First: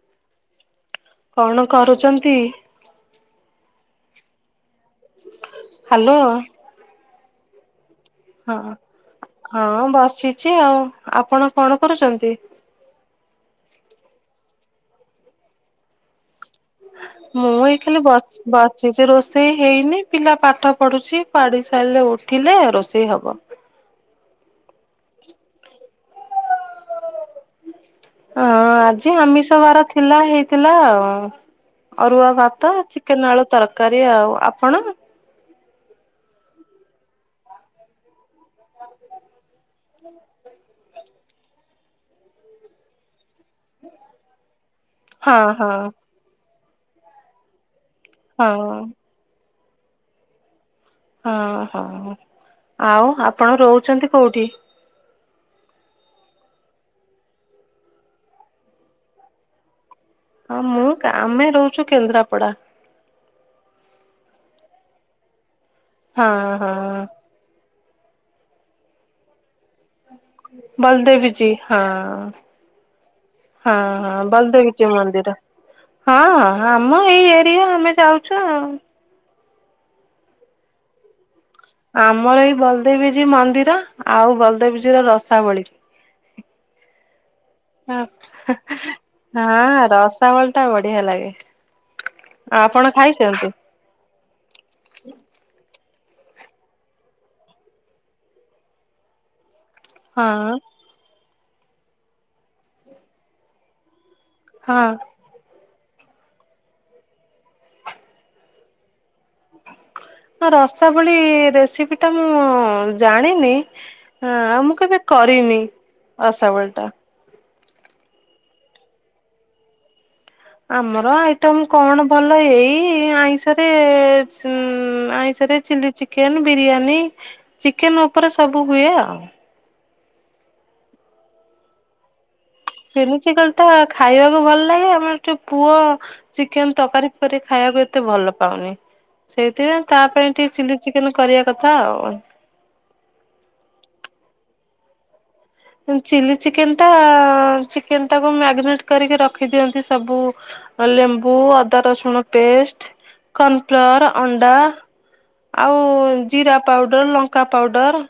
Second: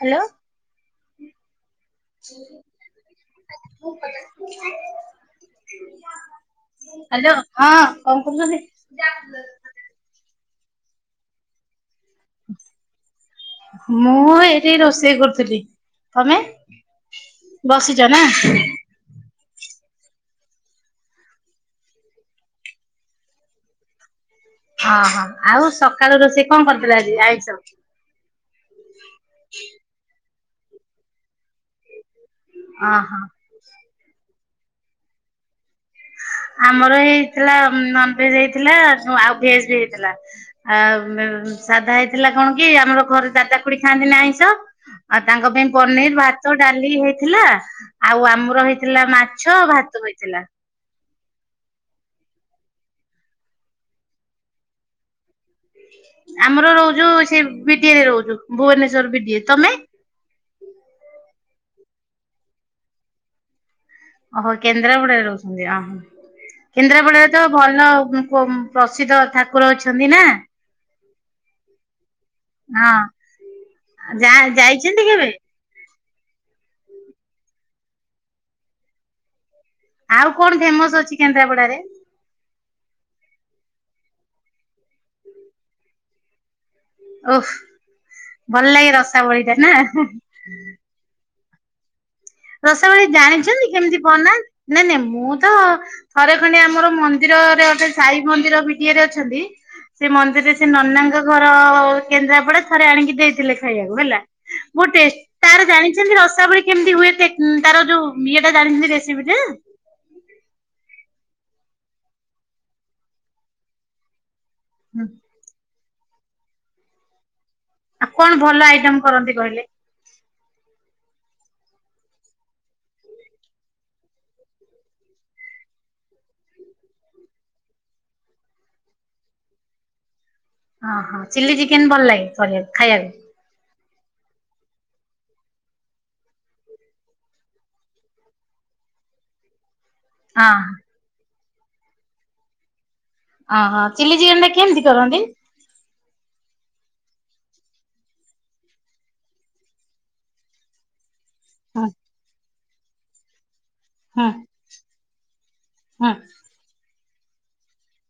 Hello କଣ କରୁଛନ୍ତି? [inaudible] Hello hello ହଁ କଣ କୁହ ରେ? ହଁ ବସିଚି ଅଛି ଆଉ ଆପଣ କଣ କରୁଛନ୍ତି? ମୁଁ ଏଇଠି ରୋଷେଇ କରୁଥିଲି। ତମେ? ମୁଁ ଏଇ ଖାଲି ବସିଛ ନା? ବସ୍ ବସ୍ ସେ ଯେ ରୋଷେଇ ହେଇନି ପିଲା ପାଠ ପଢୁଛି ପାଢି ସାରିଲେ ଉଠିଲେ ରୋଷେଇ ହବ। ଅହୋ ଆଉ ସକାଳୁ ରୋଷେଇ କଣ କରିଥିଲ ଆଜି? ଆଇ ସ ହଁ ଆଜି ଆମିଷ ବାର ଥିଲା। ହେଇଥିଲା ଆଉ ଅରୁଆ ଭାତ ଓହୋ ଚିକେନ ଆଳୁ ତରକାରୀ ଆଉ ଆପଣ ଆମର ହେଇଥିଲା ନନ ଭେଜ ହେଇଥିଲା ଆଉ ଭେଜ ବି ହେଇଥିଲା। ଆଉ ସାଧା ହେଇଥିଲା କଣ କି ଆମର ଘରେ ଦା ଦା ଖୁଡି ଖାଆନ୍ତି ନା ଆଇଁଷ ଆଉ ହଁ ତାଙ୍କ ପାଇଁ ହଁ ପନିର, ଭାତ, ଡାଲି ହେଇଥିଲା। ଆଉ ଆମର ହଁ ହେଇଥିଲା ମାଛ ଭାତ ହେଇଥିଲା। ହଁ ହଁ ଆଉ ଆପଣ ରହୁଛନ୍ତି କୋଉଠି? ଆମର ଯୁ ରହୁଛୁ ସେ ବିଟିଏ ରେ ରହୁଛୁ ଭୁବନେଶ୍ଵର ବିଟିଏ, ତମେ? ହଁ ମୁଁ ଆମେ ରହୁଛୁ କେନ୍ଦ୍ରାପଡା। ଓହୋ କେନ୍ଦ୍ରାପଡାରେ ରହୁଛନ୍ତି, ହଁ ଅହୋ ହଁ କେନ୍ଦ୍ରାପଡାରେ ଭଲ ପ୍ରସିଦ୍ଧ ଠାକୁର ଅଛି ବଲଦେବୀ ଯୀ ହଁ ହଁ ହଁ ହଁ ଯା ବଲଦେବଚି ଯାଇଛନ୍ତି କେବେ? ମନ୍ଦିର ହଁ ଆମ ଏଇ ଏରିଆ ଆମେ ଯାଉଛୁ ଆ ଆଉ କଣ ଫେମସ ଅଛି କେନ୍ଦ୍ରାପଡାରେ? ଆମର ଏଇ ବଲଦେବୀଜୀ ମନ୍ଦିର ଆଉ ବଲଦେବୀଜୀ ର ରସାବଳୀ ଓଃ ଭଲ ଲାଗେ ରସାବଳି ଟା ହଁ ନା। ରସାବଳି ଟା ବଢ଼ିଆ ଲାଗେ। ଆପଣ ରସାବଳୀ ଖାଇଛନ୍ତି? ଜାଣିଚନ୍ତି କେମିତି ବନା ନାଇଁ ନାଇଁ ମୁଁ ତ ଥରେ ଖଣ୍ଡେ ଆମର ମନ୍ଦିରରେ ଗୋଟେ ସାଇ ମନ୍ଦିର ବିଡ଼ିଏରେ ଅଛନ୍ତି ସେ ମନ୍ଦିରରେ ହଁ ସେ ନନାଙ୍କ ଘର ଅ ଅ ଅ କେନ୍ଦ୍ରାପଡ଼ା ଥରେ ଆଣିକି ଦେଇଥିଲେ ଖାଇବାକୁ ହେଲା। ବହୁତ ହଁ ଟେଷ୍ଟ ତାର ଜାଣିଚନ୍ତି ରସାବଳି କେମିତି ହୁଏ? ସେ କିମ ତାର ଯୋଉ ଇଏ ଟା ଜାଣିଚନ୍ତି ରେସିପି ଟା? ତ ରସାବଳି ଇ ଇ ରେସିପିଟା ମୁଁ ଉଁ ଉଁ ଉଁ ଜାଣିନି ହଁ ଆଉ ମୁଁ କେବେ ହୁଁ କରିନି ରସାବଳିଟା। ଆଉ କଣ ଭଲ ଆଇଟମ୍ କରନ୍ତି କହିଲେ? ଆମର ଆଇଟମ୍ କଣ ଭଲ ଏଇ ଆଇଁଷରେ ଏ ଏ ଉଁ ଉଁ ଆଇଁଷରେ ଚିଲି ଚିକ୍ କେନ୍ ବିରିୟାନୀ ଚିକେନ ଉପରେ ସବୁ ହୁଏ ଆଉ। ଓହୋ ଚିଲି ଚିକେନ୍ ଭଲ ଲାଗେ କରିବାକୁ? ଖାଇବାକୁ? ଚିଲି ଚିକେନଟା ଖାଇବାକୁ ଭଲ ଲାଗେ ଆମର ହେଠୁ ପୁଅ ଚିକେନ ତରକାରୀ ଫକାରୀ ଖାଇବାକୁ ଏତେ ଭଲ ପାଉନି ସେଇଥିପାଇଁ ତା ପାଇଁ ହଁ ଟିକେ ହଁ ଚିଲି ଚିକେନ କରିବା କଥା ଆଉ। ଅହ ଚିଲି ଚିକେନଟା କେମତି କରନ୍ତି? ଚିଲି ଚିକେନଟା ଆ ଆ ଚିକେନଟାକୁ ମ୍ୟାଗନେଟ୍ କରିକି ରଖି ଦିଅନ୍ତି ସବୁ ହଁ ଲେମ୍ବୁ ହୁଁ ଅଦାରସୁଣ ପେଷ୍ଟ କର୍ଣ୍ଣଫ୍ଲୋର, ହୁଁ ଅଣ୍ଡା, ଆଉ ହୁଁ ଜିରା ପାଉଡ଼ର, ଲଙ୍କା ପାଉଡ଼ର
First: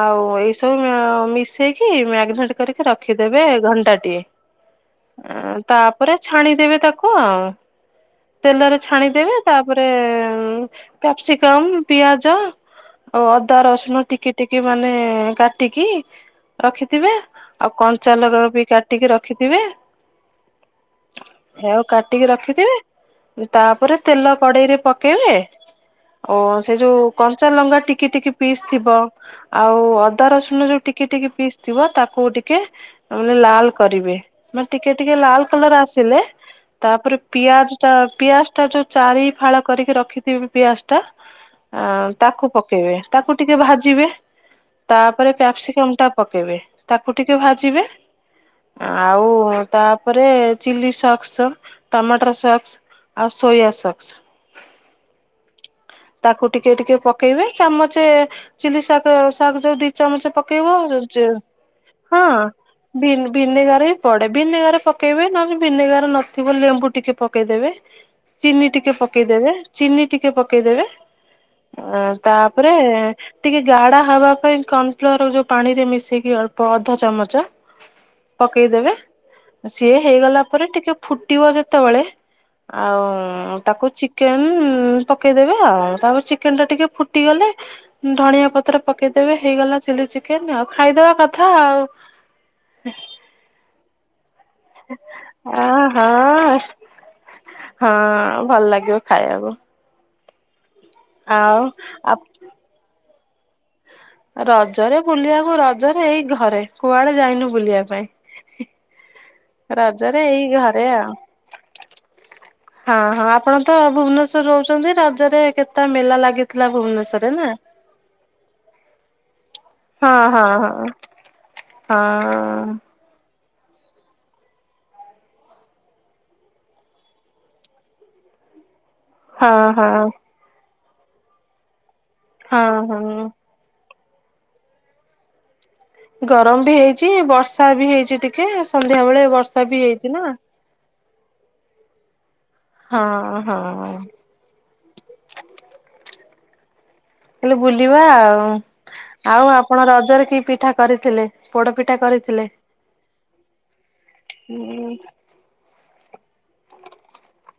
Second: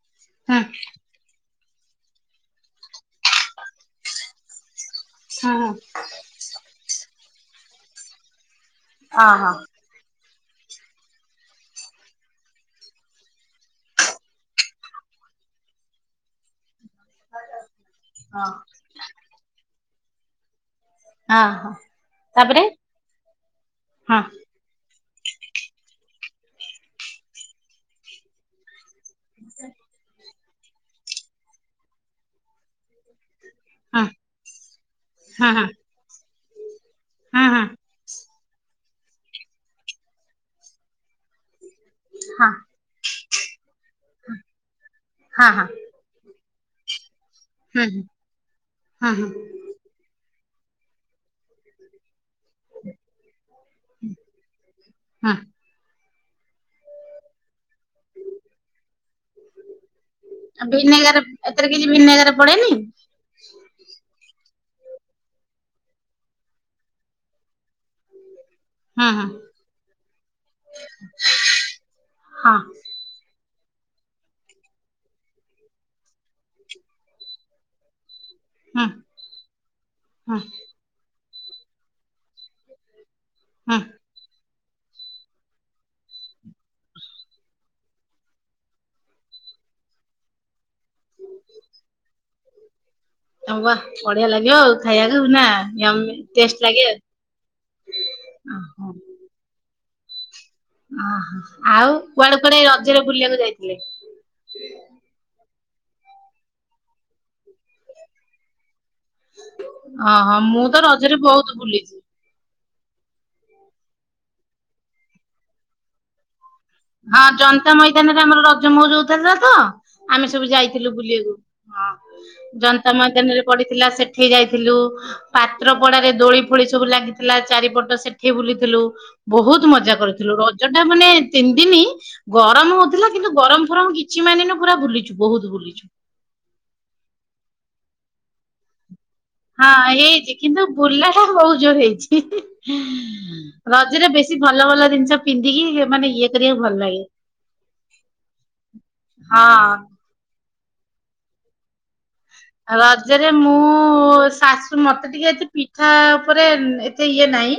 ଆଉ ହୁଁ ଏଇସବୁ ମ୍ୟାଉଁ ମିଶେଇ କି ମ୍ୟାଗନେଟ କରିକି ରଖିଦେବେ ଘଣ୍ଟାଟିଏ ହଁ ତା ପରେ ଛାଣିଦେବେ ତାକୁ ଆଉଁ ତେଲରେ ହଁ ଛାଣିଦେବେ ହଁ ତାପରେ ପ୍ରେ ଏ ଏ ଅଁ କ୍ୟାପସିକମ୍, ପିଆଜ, ଆଉ ଅଦା, ରସୁଣ ଟିକି ଟିକି ମାନେ ଏ ଏ କାଟିକି ରଖିଥିବେ ଆଉ କଞ୍ଚାଲକା ହଁ। ବି କାଟି ଟିକେ ରଖିଥିବେ। ହଁ ହେ ହଁ ଆଉ କାଟିକି ତାପରେ ରଖିଥିବେ ତାପରେ ହଁ ତେଲ କଡ଼େଇରେ ପକ କେଇବେ ଓ ସେ ଯୋଉ କଞ୍ଚାଲଙ୍କା ଟିକି ଟିକି ପିସ୍ ଥିବ ଆଉ ଅଦା, ରସୁଣ ଯୋଉ ଟିକି ଟିକି ପିସ୍ ଥିବ ତାକୁ ଟିକେ ମାନେ ଲାଲ କ ହଁ କରିବେ ମାନେ ଟିକେ ଟିକେ ଲାଲ ହଁ ହଁ କଲର ଆସିଲେ ତାପରେ ହଁ ହଁ ପିଆଜଟା ପିଆଜ ଟା ଯୋଉ ଚାରି ଫାଳ କରିକି ରଖିଥିବେ ପିଆଜଟା ଆଁ ତାକୁ ହଁ ପକେଇବେ ତାକୁ ଟିକେ ଭାଜିବେ ତାପରେ ହଁ ହଁ କ୍ୟାପ୍ସିକମ୍ ଟା ପକେଇବେ ତାକୁ ଟିକେ ଭାଜିବେ ହୁଁ ହୁଁ ହଁ ଆଉ ହଁ ତାପରେ ଚିଲି ସ କ୍ସ ଟମାଟର ସକ୍ସ୍ ଆଉ ସୋୟା ସକ୍ସ୍ ହଁ ତାକୁ ଟିକେ ଟିକେ ପକେଇବେ ଚାମଚେ ଚିଲି ଶାକ ଶାକ ଯୋଉ ଦି ଚାମଚେ ପ କେଇବ ରୁ ଭିନେଗାର ଏଥିରେ କିଛି ଯେଇବ ଭିନେଗାର ହଁ ପଡେନି ଭିନ ଭିନେଗାରେ ବି ପଡ଼େ ଭିନେଗାର ପକେଇବେ ନହେଲେ ଭିନେଗାର ନଥିବ ଲେମ୍ବୁ ଟିକେ ପକେଇଦେବେ। ଚିନି ଟିକେ ହଁ ହଁ ପକେଇଦେବେ ଚିନି ଟିକେ ପକେଇଦେବେ ଅଁ ହଁ ତାପରେ ଠିକ ହେଇଚି। ଗାଢ଼ା ହବା ପାଇଁ କର୍ଣ୍ଣଫ୍ଲୋର ଯୋଉ ପାଣିରେ ମିଶେଇକି ଅଳ୍ପ ଅଧ ଚାମଚ ହଁ ପକେଇଦେବେ ସିଏ ହଁ ହେଇଗଲା ପରେ ଟିକେ ଫୁଟିବ ଯେତବଳେ ଆଉଁ ହଁ ତାକୁ ଚିକେନ ଉଁ ଉଁ ପକେଇଦେବେ ଆଉ ତାପରେ ଚିକେନଟା ଟିକେ ଫୁଟିଗଲେ ଧଣିଆ ପତ୍ର ପକେଇଦେବେ ହେଇଗଲା ଚିଲି ଚିକେନ୍ ଆଉ ଖାଇଦବା କଥା ଆଉ। ଆ ବାଃ ବଢିଆ ଲାଗିବ ଆଉ ଖାଇବାକୁ ନା ଆ ୟମ୍ ହଁ ଟେଷ୍ଟ ଲାଗିବ। ହଁ ଭଲ ଲାଗିବ ଖାଇବାକୁ। ଓହୋ ଆଉ କୁଆଡେ କୁଆଡେ ରଜରେ ବୁଲିବାକୁ ଯାଇଥିଲେ? ରଜରେ ବୁଲିବାକୁ ରଜରେ ଏଇ ଘରେ କୁଆଡେ ଯାଇନୁ ବୁଲିବା ପାଇଁ। ରଜରେ ଅଁ ହଁ ଏଇ ମୁଁ ତ ଘରେ ଆଉ। ରଜରେ ବହୁତ ଭୁଲିଚି। ହଁ ହଁ ଆପଣ ତ ଭୁବନେଶ୍ୱରରେ ରହୁଛନ୍ତି ରଜରେ କେତେ ମେଲା ଲାଗି ହଁ ଜନତା ମଇଦାନରେ ଆମର ରଜ ମଉଜ ହଉଥିଲା ତ ଆମେ ହଁ ସବୁ ହଁ ହଁ ଯାଇଥିଲୁ ବୁଲିବାକୁ ହଁ ଜନତା ମଇଦାନରେ ପଡିଥିଲା ସେଠି ଯାଇଥିଲୁ ପାତ୍ରପଡାରେ ଦୋଳି ଫୋଳି ସବୁ ଲାଗିଥିଲା ଚାରିପଟ ସେଠି ବୁଲିଥିଲୁ। ହଁ ବହୁତ ହଁ ମଜା କରୁଥିଲୁ ରଜଟା ମାନେ ତିନି ଦିନ ଗରମ ହଁ ହଉଥିଲା ହଁ। କିନ୍ତୁ ଗରମ ଫରମ କି ଚି ମାନିନୁ ପୁରା ବୁଲିଚୁ ବହୁତ ବୁଲିଚୁ। ଗରମ ବି ହେଇଚି ବର୍ଷା ବି ହେଇଚି ଟିକେ ସନ୍ଧ୍ୟା ବେଳେ ବ ହଁ ହେଇଛି କିନ୍ତୁ ବୁଲା ଟା ବହୁ ଜୋରେ ହେଇଚି ହଁ ହଁ ରଜରେ ବେ କିଛି ଭଲ ଭଲ ଜିନିଷ ପିନ୍ଧିକି ସେ ମାନେ ଇଏ କରିବାକୁ ଭଲ ଲାଗେ। ହେଲେ ବୁଲିବା ଆଉ ଆଉ ହଁ ଆପଣ ରଜରେ କି ପିଠା କରିଥିଲେ ପୋଡପିଠା କରି ରଜରେ ମୁଁ ହଁ ଶାଶୁ ମତେ ଟିକେ ଏ ପି ଠା ଉପରେ ଏତେ ଇଏ ନାଇଁ।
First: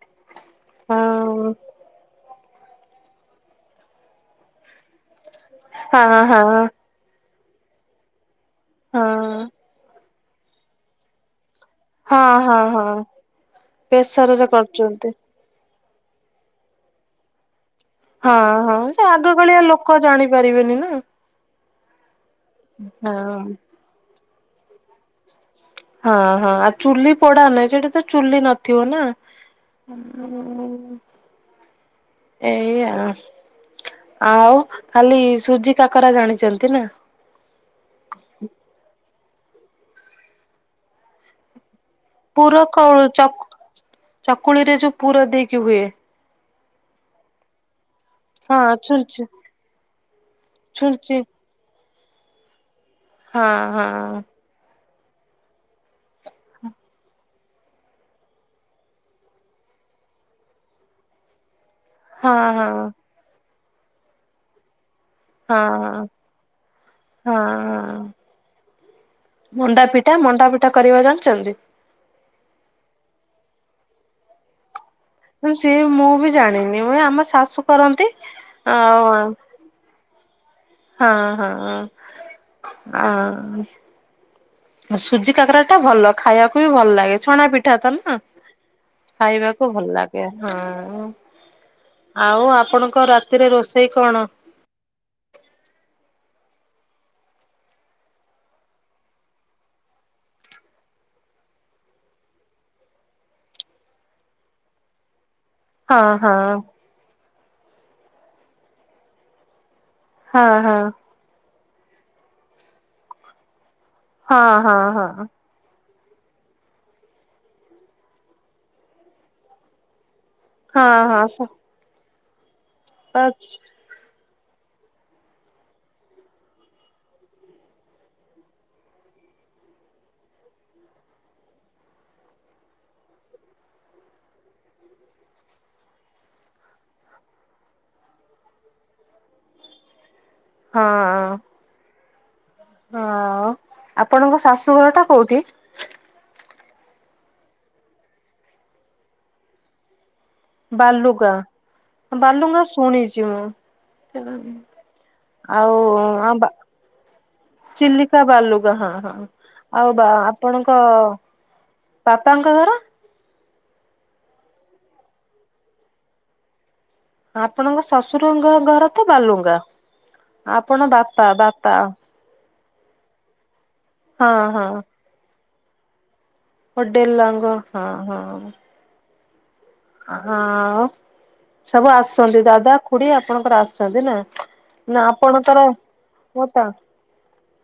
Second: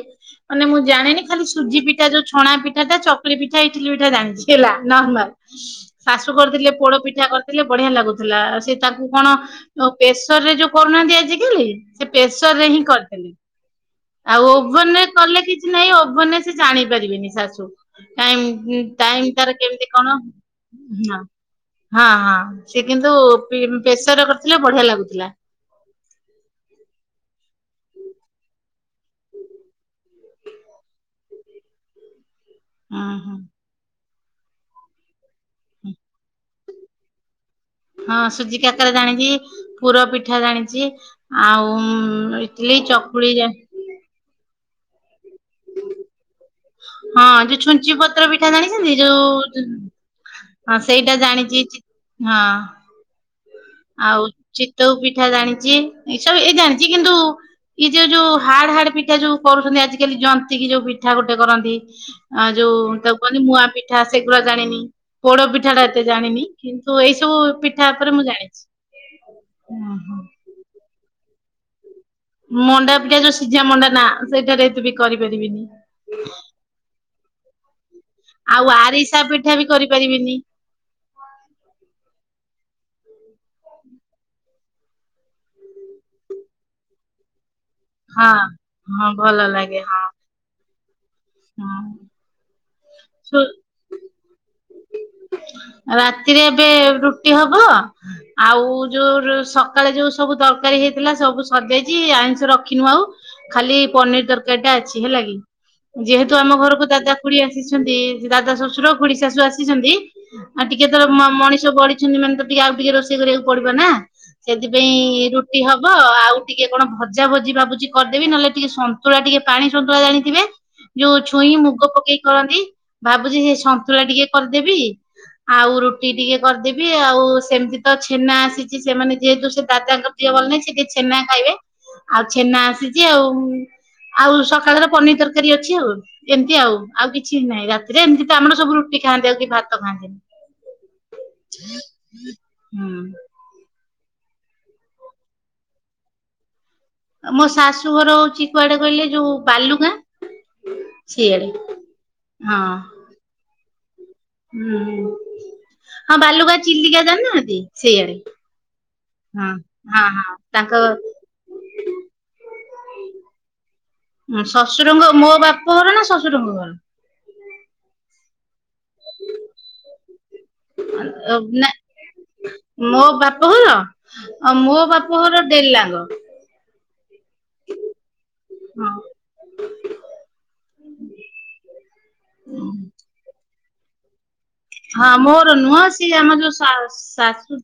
ମାନେ ମୁଁ ଜାଣିନି ଖାଲି ହଁ ସୁଜି ପିଠା ଯୋଉ ଛଣା ପିଠା ଚକୁଲି ପିଠା ଇଟଲି ପିଠା ଜାଣିଛି ହେଲା ନର୍ମାଲ। ହଁ ଶାଶୁ ହଁ। କରିଥିଲେ ପୋଡ ପିଠା କରିଥିଲେ ବଢିଆ ଲାଗୁଥିଲା ସେ ତାକୁ କଣ ଆ ପ୍ରେସର ରେ ଯୋଉ କରୁନାହାନ୍ତି ଆଜି କାଲି ସେ ହଁ ପ୍ରେସର ହଁ ରେ ହଁ ହିଁ କରିଥିଲି। ଆଉ ପ୍ରେସରରେ ଓଭେନ ରେ କରୁଛନ୍ତି। କଲେ କିଛି ନାହିଁ ଓଭେନ ରେ ସେ ଜାଣିପାରିବେନି ଶାଶୁ। ହଁ ହଁ ଟାଇମି ସେ ଆଗ ଟାଇମି ତାର କାଳିଆ ଲୋକ କେମିତି କଣ ଜାଣି ପାରିବେନି ନା ହଁ। ହଁ ହଁ ସେ କିନ୍ତୁ ପି ପ୍ରେସର କରିଥିଲେ ବଢିଆ ଲାଗୁଥିଲା। ହଁ ହଁ ଆଉ ଚୁଲି ପୋଡା ନାହିଁ ସେଠି ତ ଚୁଲି ନଥିବ ନା [unintelligible] ଏଇଆ ହୁଁ ହୁଁ। ଆଉ ଖାଲି ସୁଜି କାକରା ଜାଣିଚନ୍ତି। [unintelligible] ହଁ ସୁଜି କାକରେ ଜାଣିଚି ପୁର ପିଠା ଜାଣିଚି ଆଉ ପୁର ଇଟଲି କଣ ଚ ଚକୁଳି ଜା ଚକୁଳି ରେ ଯୋଉ ପୁର ଦେଇକି ହୁଏ। ହଁ ଯେ ଛୁଞ୍ଚି ପ ପତ୍ର ପିଠା ହଁ ଜାଣିଚନ୍ତି ଯୋଉ ଛୁଞ୍ଚି ହ ଛୁଞ୍ଚି ସେଇଟା ଜାଣିଚି ହଁ। ହଁ। ହଁ ଆଉ ଚିତଉ ପିଠା ଜାଣିଚି ଏସବୁ ଏ ଜାଣିଚି କିନ୍ତୁ କି ସେ ଯୋଉ ହାଡ ହାର୍ଡ ପିଠା ଯୋଉ କରୁଚନ୍ତି ଆଜିକାଲି ଜନ୍ତି କିି ଯୋଉ ପିଠା ଗୋଟେ କରନ୍ତି। ହଁ ଆ ହଁ ହଁ ଯୋଉ ତାକୁ କହନି ମୁଆଁ ପିଠା ସେଗୁଡା ଜାଣିନି। ପୋଡ ହଁ ପିଠା ଟା ଏତେ ଜାଣିନି କିନ୍ତୁ ଏଇ ସବୁ ହଁ ପିଠା ହଁ। ଉପରେ ମୁଁ ଜାଣିଚି। ମଣ୍ଡା ପିଠା ମଣ୍ଡା ପିଠା କରିବା ଜାଣିଚନ୍ତି? ମଣ୍ଡା ପିଠା ଯୋଉ ସିଝା ମଣ୍ଡା ନା ସେଇଟା ରେ ହେଇଥିବି। କରି ପାରିବି ସିଏ ମୁଁ ବି ଜାଣିନି ମୁଁ ଆମ ଶାଶୁ କରନ୍ତି। ଆଉ ଆରିସା ପିଠା ବି କରି ପାରିବିିନି। ହଁ ହଁ ଆଉଁ। ସୁଜି କାକରା ଟା ଭଲ ଖାଇବାକୁ ବି ଭଲ ଲାଗେ ଛଣା ପି ପିଠା କରିବ ହଁ ହଁ ଭଲ ଖାଇବାକୁ ଭଲ ହଁ ଲାଗେ ହଁ। ହଁ। ଆଉ ଆପଣଙ୍କ ରାତିରେ ରୋଷେଇ କଣ? ରାତିରେ ଏବେ ରୁଟି ହବ ଆଉ ଯୋଉ ସକାଳେ ଯୋଉ ସବୁ ତରକାରୀ ହେଇଥିଲା ସବୁ ସଜାଇଛି ଆଇଁଷ ରଖିନୁ ଆଉ। ଖାଲି ପନିରି ତରକାରୀ ଟା ଅଛି ହେଲା କି? ହଁ ହଁ ଯେହେତୁ ଆମ ଘରକୁ ଦାଦା କୁଡି ଆସିଛନ୍ତି ଦାଦା ଶ୍ୱଶୁର କୁଡି ଶାଶୁ ଆସିଛନ୍ତି ହଁ ଆଉ ହଁ ଟିକେ ତର ମଣିଷ ବଢିଛନ୍ତି ମାନେ ତ ଟିକେ ଆଉ ଟିକେ ରୋଷେଇ କରିବାକୁ ପଡିବ ନା? ହଁ ହଁ ସେଥିପାଇଁ ହଁ। ରୁ ଟି ହବ ଆଉ ଟିକେ କଣ ଭଜା ଭଜି ଭାବୁଛି କରିଦେବି ନହେଲେ ଟିକେ ସନ୍ତୁଳା ଟିକେ ପାଣି ସନ୍ତୁଳା ଜାଣିଥିବେ? ହଁ ଯୋଉ ହଁ ଛୁଇଁ ସପା ମୁଗ ପକେଇ କରନ୍ତି ଭାବୁଛି ସେ ସନ୍ତୁଳା ଟିକେ କରିଦେବି। ଆଉ ରୁଟି ଟିକେ କରିଦେବି ଆଉ ସେମିତି ତ ଛେନା ଆସିଛି ସେମାନେ ଯେହେତୁ ସେ ଦାଦାଙ୍କ ଦିଅ ଭଲ ନାହିଁ ସେ ଟିକେ ଛେନା ଖାଇବେ ଆଉ ଛେନା ଆସିଛି ଆଉ। ଆଉ ସକାଳର ପନିର ତରକାରୀ ଅଛି ଆଉ ଏମିତି ଆଉ। ଆଉ କିଛି ନାହିଁ ରାତିରେ ଏମିତି ତ ଆମର ସବୁ ରୁଟି ଖାଆନ୍ତି ଆଉ କି ଭାତ ଖାଆନ୍ତିନି। ହଁ। ହୁଁ ହଁ ଆପଣଙ୍କ ଶାଶୁଘର ଟା କୋଉଠି? ମୋ ଶାଶୁ ଘର ହଉଛି କୁଆଡେ କହିଲେ ଯୋଉ ବାଲୁଗାଁ? ସେଇଆଡେ ବାଲୁଗାଁ ହଁ ବାଲୁଗାଁ ଶୁଣିଛି ମୁଁ। ହୁଁ। ହଁ ଆଉ ବା ବାଲୁଗାଁ ଚିଲିକା ଜାଣିନାହାନ୍ତି ସେଇଆଡେ ଚିଲିକା ବାଲୁଗାଁ ହଁ ହଁ। ଆଉ ହଁ ବା ହଁ ତାଙ୍କ ଆପଣଙ୍କ ବାପାଙ୍କ ଘର? ଶ୍ୱଶୁର ଙ୍କ ମୋ ବାପ ଘର ନା ଶ୍ୱଶୁରଙ୍କ ଘର? ଆପଣଙ୍କ ଶ୍ୱଶୁରଙ୍କ ଘ ଘର ତ ବାଲୁଗାଁ। ଆପଣ ବାପା ନା ବାପା ମୋ ବାପ ଘର ହଁ ହଁ ମୋ ବା ମୋର ଡେଲାଙ୍ଗ। ହଁ ଡେଲାଙ୍ଗ ହଁ ହଁ। ହଁ। ହଁ ସବୁ ଆସୁଛନ୍ତି ଦାଦା ଖୁଡି ଆପଣଙ୍କର ଆସୁଛନ୍ତି ନା? ନା ହଁ ମୋର ଆପଣଙ୍କର ନୁହଁ ସିଆଉ ଆମ ମୋ ଯୋ ତା ଶାଶୁ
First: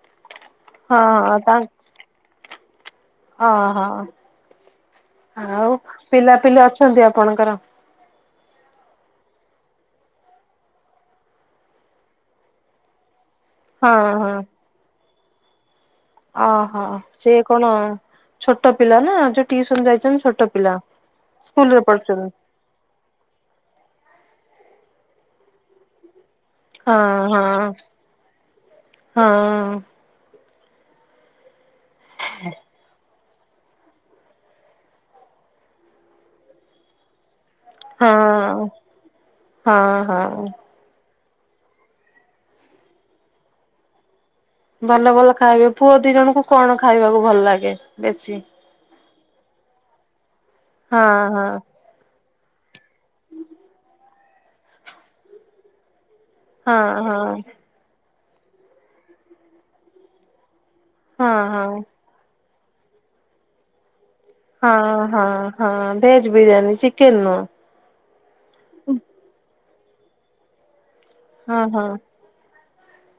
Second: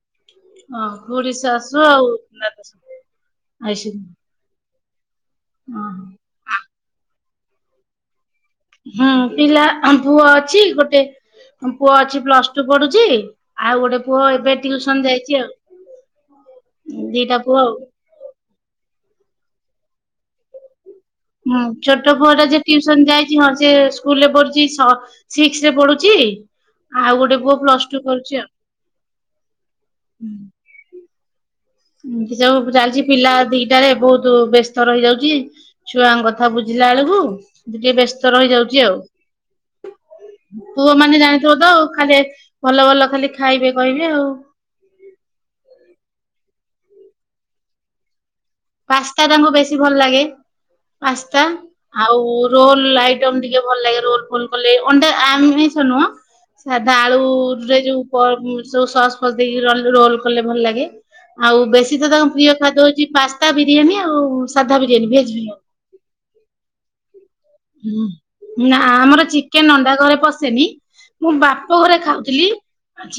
ହଁ ଖୁଡି ଶାଶୁ ଆଉ ଦଦା ଶଶୁ ହଁ ହଁ ଆଉ ହଁ। ପିଲାପିଲି ଅଛନ୍ତି ଆପଣଙ୍କର? ହୁଁ ପିଲା ପୁଅ ଅଛି ଗୋଟେ ପୁଅ ଅଛି ପ୍ଲସ ଟୁ ପଢୁଛି। ଆଉ ଗୋଟେ ହଁ ପୁଅ ଏବେ ଟିଉସନ ଯାଇଛି ଆଉ। ଅହୋ ସେ ଦିଟା ପୁଅ କଣ ଆଉ ଛୋଟ ପିଲା ନା ଯୋଉ ଟିସନ ଯାଇଛନ୍ତି ଛୋଟ ପିଲା। ହୁଁ ସ୍କୁଲରେ ଛୋଟ ପଢୁଛନ୍ତି ପୁଅ ଟା ଯେ ଟୁସନ ଯାଇଛି ହଁ ସେ ସ୍କୁଲ ରେ ପଢୁଛି ସ ସିକ୍ସି ରେ ପଢୁଛି। ଆଉ ହଁ ଗୋଟେ ହଁ ପୁଅ ପ୍ଲସ ଟୁ କରୁଛି ଆଉ ହଁ ହୁଁ। ଇମିତି ସବୁ ଚାଲିଛିି। ପିଲା ଦିଟାରେ ବହୁତ ବ୍ୟସ୍ତ ରହିଯାଉଛି ଛୁଆଙ୍କ କଥା ବୁଝିଲା ବେଳକୁ। ଟିକେ ବ୍ୟସ୍ତ ହଁ। ରହିଯାଉଛି ଆଉ। ହଁ ହଁ ପୁଅ ମାନେ ଜାଣିଥିବ ତ ଆଉ ଖାଲି ଭଲ ଭଲ ଖାଲି ଖାଇବେ କହିବେ ଆଉ। ଭଲ ଭଲ ଖାଇବେ ପୁଅ ଦି ଜଣଙ୍କୁ କଣ ଖାଇବାକୁ ଭଲ ଲାଗେ ବେଶୀ? ପାସ୍ତା ତାଙ୍କୁ ବେଶୀ ଭଲ ଲାଗେ ହଁ ପାସ୍ତା। ହଁ ଆଉ ରୋଲ ଆଇଟମ ଟିକେ ଭଲ ଲାଗେ ରୋଲ ଫୋଲ କଲେ ଅଣ୍ଡା ଆମିଷ ନୁହେଁ। ହଁ ସାଧା ହଁ ଆଳୁରେ ଯୋଉ ପ ସସ୍ ଫସ ଦେଇକି ରୋଲ କଲେ ଭଲ ଲାଗେ। ହଁ ଆଉ ହଁ। ବେଶୀ ତ ତାଙ୍କ ପ୍ରିୟ ଖାଦ୍ୟ ହଉଛି ପାସ୍ତା ବିରିୟାନୀ ଆଉ। ସାଧା ହଁ ବିରିୟାନୀ ହଁ ଭେଜ ବିରିୟାନୀ। ହଁ ଭେଜ୍ ବିରିୟାନୀ ଚିକେନେ ନୁଅ। ହୁଁ। ନା ଆମର ଚିକେନେ ଅଣ୍ଡା ଘରେ ପଶେନି। ମୁଁ ହଁ ବାପ ହଁ। ଘରେ ଖାଉ ଥିଲି।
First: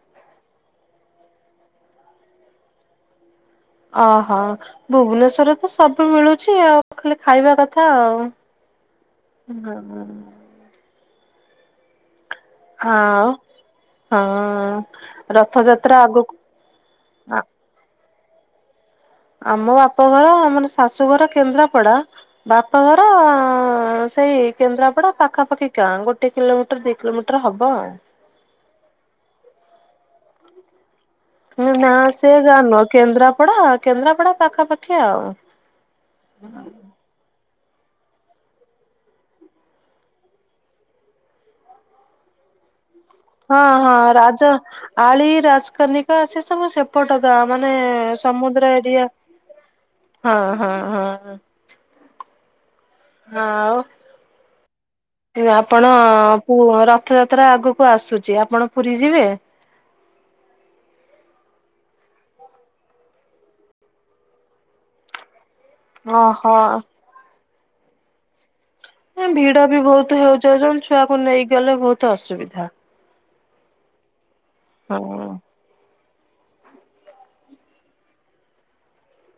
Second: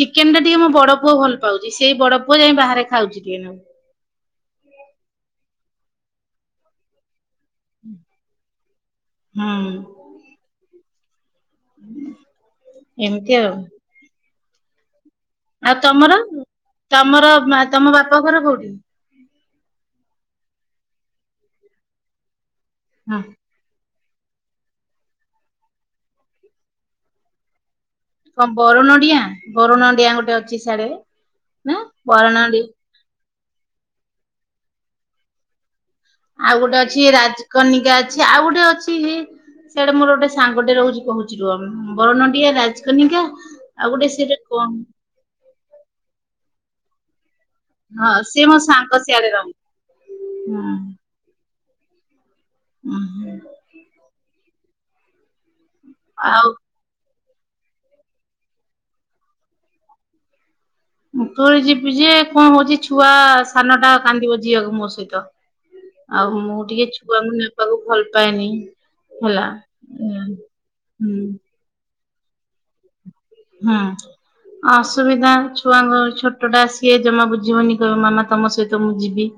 ଚିକେନେ ଟା ଟିକେ ମୋ ବଡ ପୁଅ ଭଲ ପାଉଛି ସେଇ ବଡ ପୁଅ ଯାଇ ବାହାରେ ଖାଉଛି ଟିକେ ନାଁକୁ। ଓହୋ। ଭୁବେନେଶ୍ୱର ତ ସବୁ ମିଳୁଛି ଆଉ। ଖାଲି ଖାଇବା କଥା। ଥା ହୁଁ ଆଉ ହଁ। ହୁଁ। ହାଉଁ। ହଁ। ଆଉ ରଥଯାତ୍ରା ତମର। ଆଗକୁ ତମର ଆ ତମ ବାପା ଘର କୋଉଠି? ଆମ ବାପଘର ଆମର ଶାଶୁଘର କେନ୍ଦ୍ରାପଡା ବାପଘର। ବାପ ଘର ହଁ। ହଁ ସେଇ କେନ୍ଦ୍ରାପଡା ପାଖାପାଖି ଗାଁ ଗୋଟେ କିଲୋମିଟର ଦୁଇ କିଲୋମିଟର ହବ ଆଉ। କ ବରଣଡିଆ। ବରଣଡିଆ ଗୋଟେ ଅଛି ସିଆଡେ। ନା ସେ ଜା ନୁହ କେନ୍ଦ୍ରାପଡା କେନ୍ଦ୍ରାପଡା ପାଖାପାଖି ଆଉ। ଆଉ ଗୋଟେ ଅଛି ରାଜକନିକା ଅଛି। ଆଉ ଗୋଟେ ଅଛି ହେଁ। ସିଆଡେ ମୋର ଗୋଟେ ସାଙ୍ଗଟେ ରହୁଛି କହୁଛି ରୁହ। ବରନଣ୍ଡିଆ ରାଜକନିକା। ହଁ ଆଉ ହଁ ଗୋଟେ ସେଟା ରାଜ କଣ ଆଳି ରାଜକନିକା। ସେ ସବୁ ସେପ ଏପଟେ ତ ମାନେ ହଁ ସିଏ ମୋ ସମୁଦ୍ର ସାଙ୍ଗ ଏରିଆ। ସିଆଡେ ରହେ। ହଁ ହୁଁ ହଁ ହଁ। ଅହଃ। ଆଉ। ଆପଣ ଆଉ କୁ ଘର। ରଥଯାତ୍ରା ଆଗକୁ ଆସୁଛି ଆପଣ ପୁରୀ ଯିବେ? କକଇଁ ଯିବୁ ଯେ କ ହଉଛି ଛୁଆ ସାନ ଟା କାନ୍ଦିବ ଯିଆକୁ ମୋ ସହିତ। ଆଉ ଓହୋ। ମୁଁ ଟିକେ ଛୁଆଙ୍କୁ ନେବାକୁ ଭଲ ପାଏନି। ହେଁ ହେଲା। ଭିଡ ବି ବହୁତୁ ହୁଁ ହେଉଛି ଚ ଯୋଉ ଛୁଆକୁ ନେଇକି ଗଲେ ବହୁତୁ ଅସୁବିଧା। ହୁଁ। ହଁ ଅସୁବିଧା। ଛୁଆଙ୍କ ଛୋଟଟା ଆସି ଏ ଜମା ବୁଝିବନି କହିବ ମାମା ତମ ସହିତ ମୁଁ ଯିବି।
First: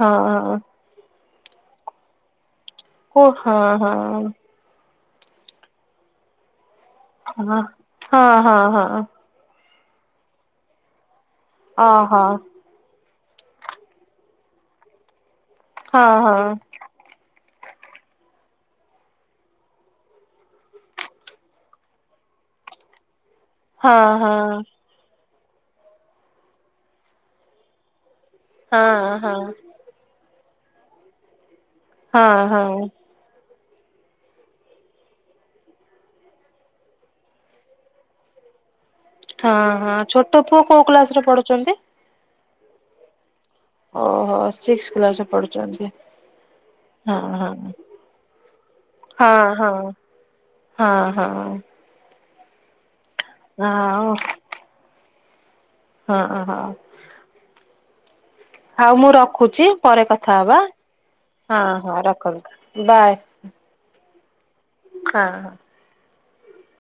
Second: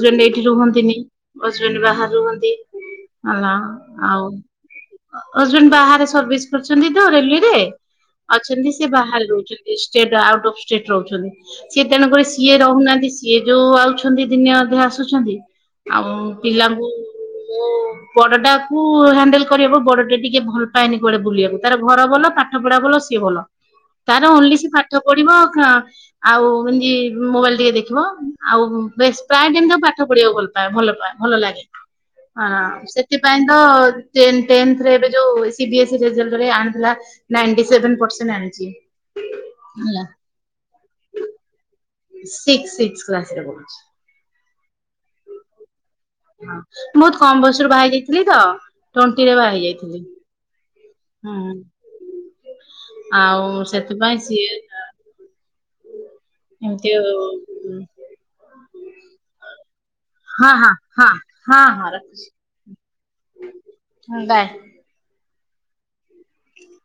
ହଁ ଏଇଠି ହଁ ରୁହନ୍ତିନି। ହଜବେଣ୍ଡ ବାହାରେ ରୁହନ୍ତି ଓ ହେଲା ହଁ ହଁ ଆଉ। ହଁ। ହଜବେଣ୍ଡ ବାହାରେ ସର୍ଭିସ କରିଛନ୍ତି ତ ରେଲିରେ। ହଁ ହଁ ଅଛନ୍ତି ସେ ହଁ ବାହାରେ ରହୁଛନ୍ତି ଷ୍ଟେଟ ଆଉଟ୍ ଅଫ୍ ଷ୍ଟେଟ ରହୁଛନ୍ତି। ସିଏ ଓହୋ ତେଣୁକରି ସିଏ ରହୁନାହାନ୍ତି ସିଏ ଯୋଉ ଆଉଛନ୍ତି ଦିନେ ଅଧେ ଆସୁଛନ୍ତି ଆଉ ହଁ ହଁ। ପିଲାଙ୍କୁ [inaudible] ବଡ ଟା କୁ ହ୍ୟାଣ୍ଡେଲ କରିହେବ ବଡ ଟା ଟିକେ ଭଲ ପାଏନି କୁଆଡେ ବୁଲିବାକୁ ତାର ଘର ଭଲ ପାଠ ପଢା ଭଲ ସିଏ ଭଲ। ହଁ ତାର ଓର୍ଲି ହଁ ସେ ପାଠ ପାଠ ପଡିବ ଖାଁ ଆଉ କେମିତି ମୋବାଇଲି ଟିକେ ଦେଖିବ। ଆଉ ହଁ ବେଶ ହଁ ହଁ ପ୍ରାୟ ଟାଇମି ତାକୁ ପାଠ ପଢିବାକୁ ଭଲ ପାଏ ଭଲ ପାଏ ଭଲ ଲାଗେ ହଁ ହଁ। ସେ। ସେଥିପାଇଁ ତ ଟେନେ ଟେନ୍ଥରେ ଏବେ ଯୋଉ ସି ବି ଏସ ରେଜଲ୍ଟରେ ଆଣିଥିଲା ନାଇଁଟି ସି ସେଭେନେ ପର୍ସେଣ୍ଟ ଆଣିଛି। ହଁ ହଁ ହେଲା ଛୋଟ ପୁଅ କୋଉ କ୍ଲାସ ରେ ପଢୁଛନ୍ତି? ସିକ୍ସି ସିକ୍ସି କ୍ଲାସ ରେ ପଢୁଛି। ଓହୋ ସିକ୍ସି କ୍ଲାସରେ ପଢୁଛନ୍ତି। ହଁ। ବହୁତୁ ହଁ କମ୍ ହଁ ବୟସରୁ ବାହା ହେଇ ଯାଇଥିଲି ତ ଟ୍ୱେଣ୍ଟି ରେ ହଁ ବାହା ହେଇ ହଁ। ଯାଇଥିଲି। ହଁ ହଁ। ହୁଁ ଆଉ ସେଥିପାଇଁ ସିଏ ହଁ ହଁ। ଏମିତି ଆଉ। ଆଉ ମୁଁ ରଖୁଛି ପରେ କଥା ହବା। ହଁ ହଁ ହଁ ହଁ ରଖୁଛି ରଖନ୍ତୁ ବାଏ। ହଁ ବାଏ। ହଁ ହଁ। [inaudible]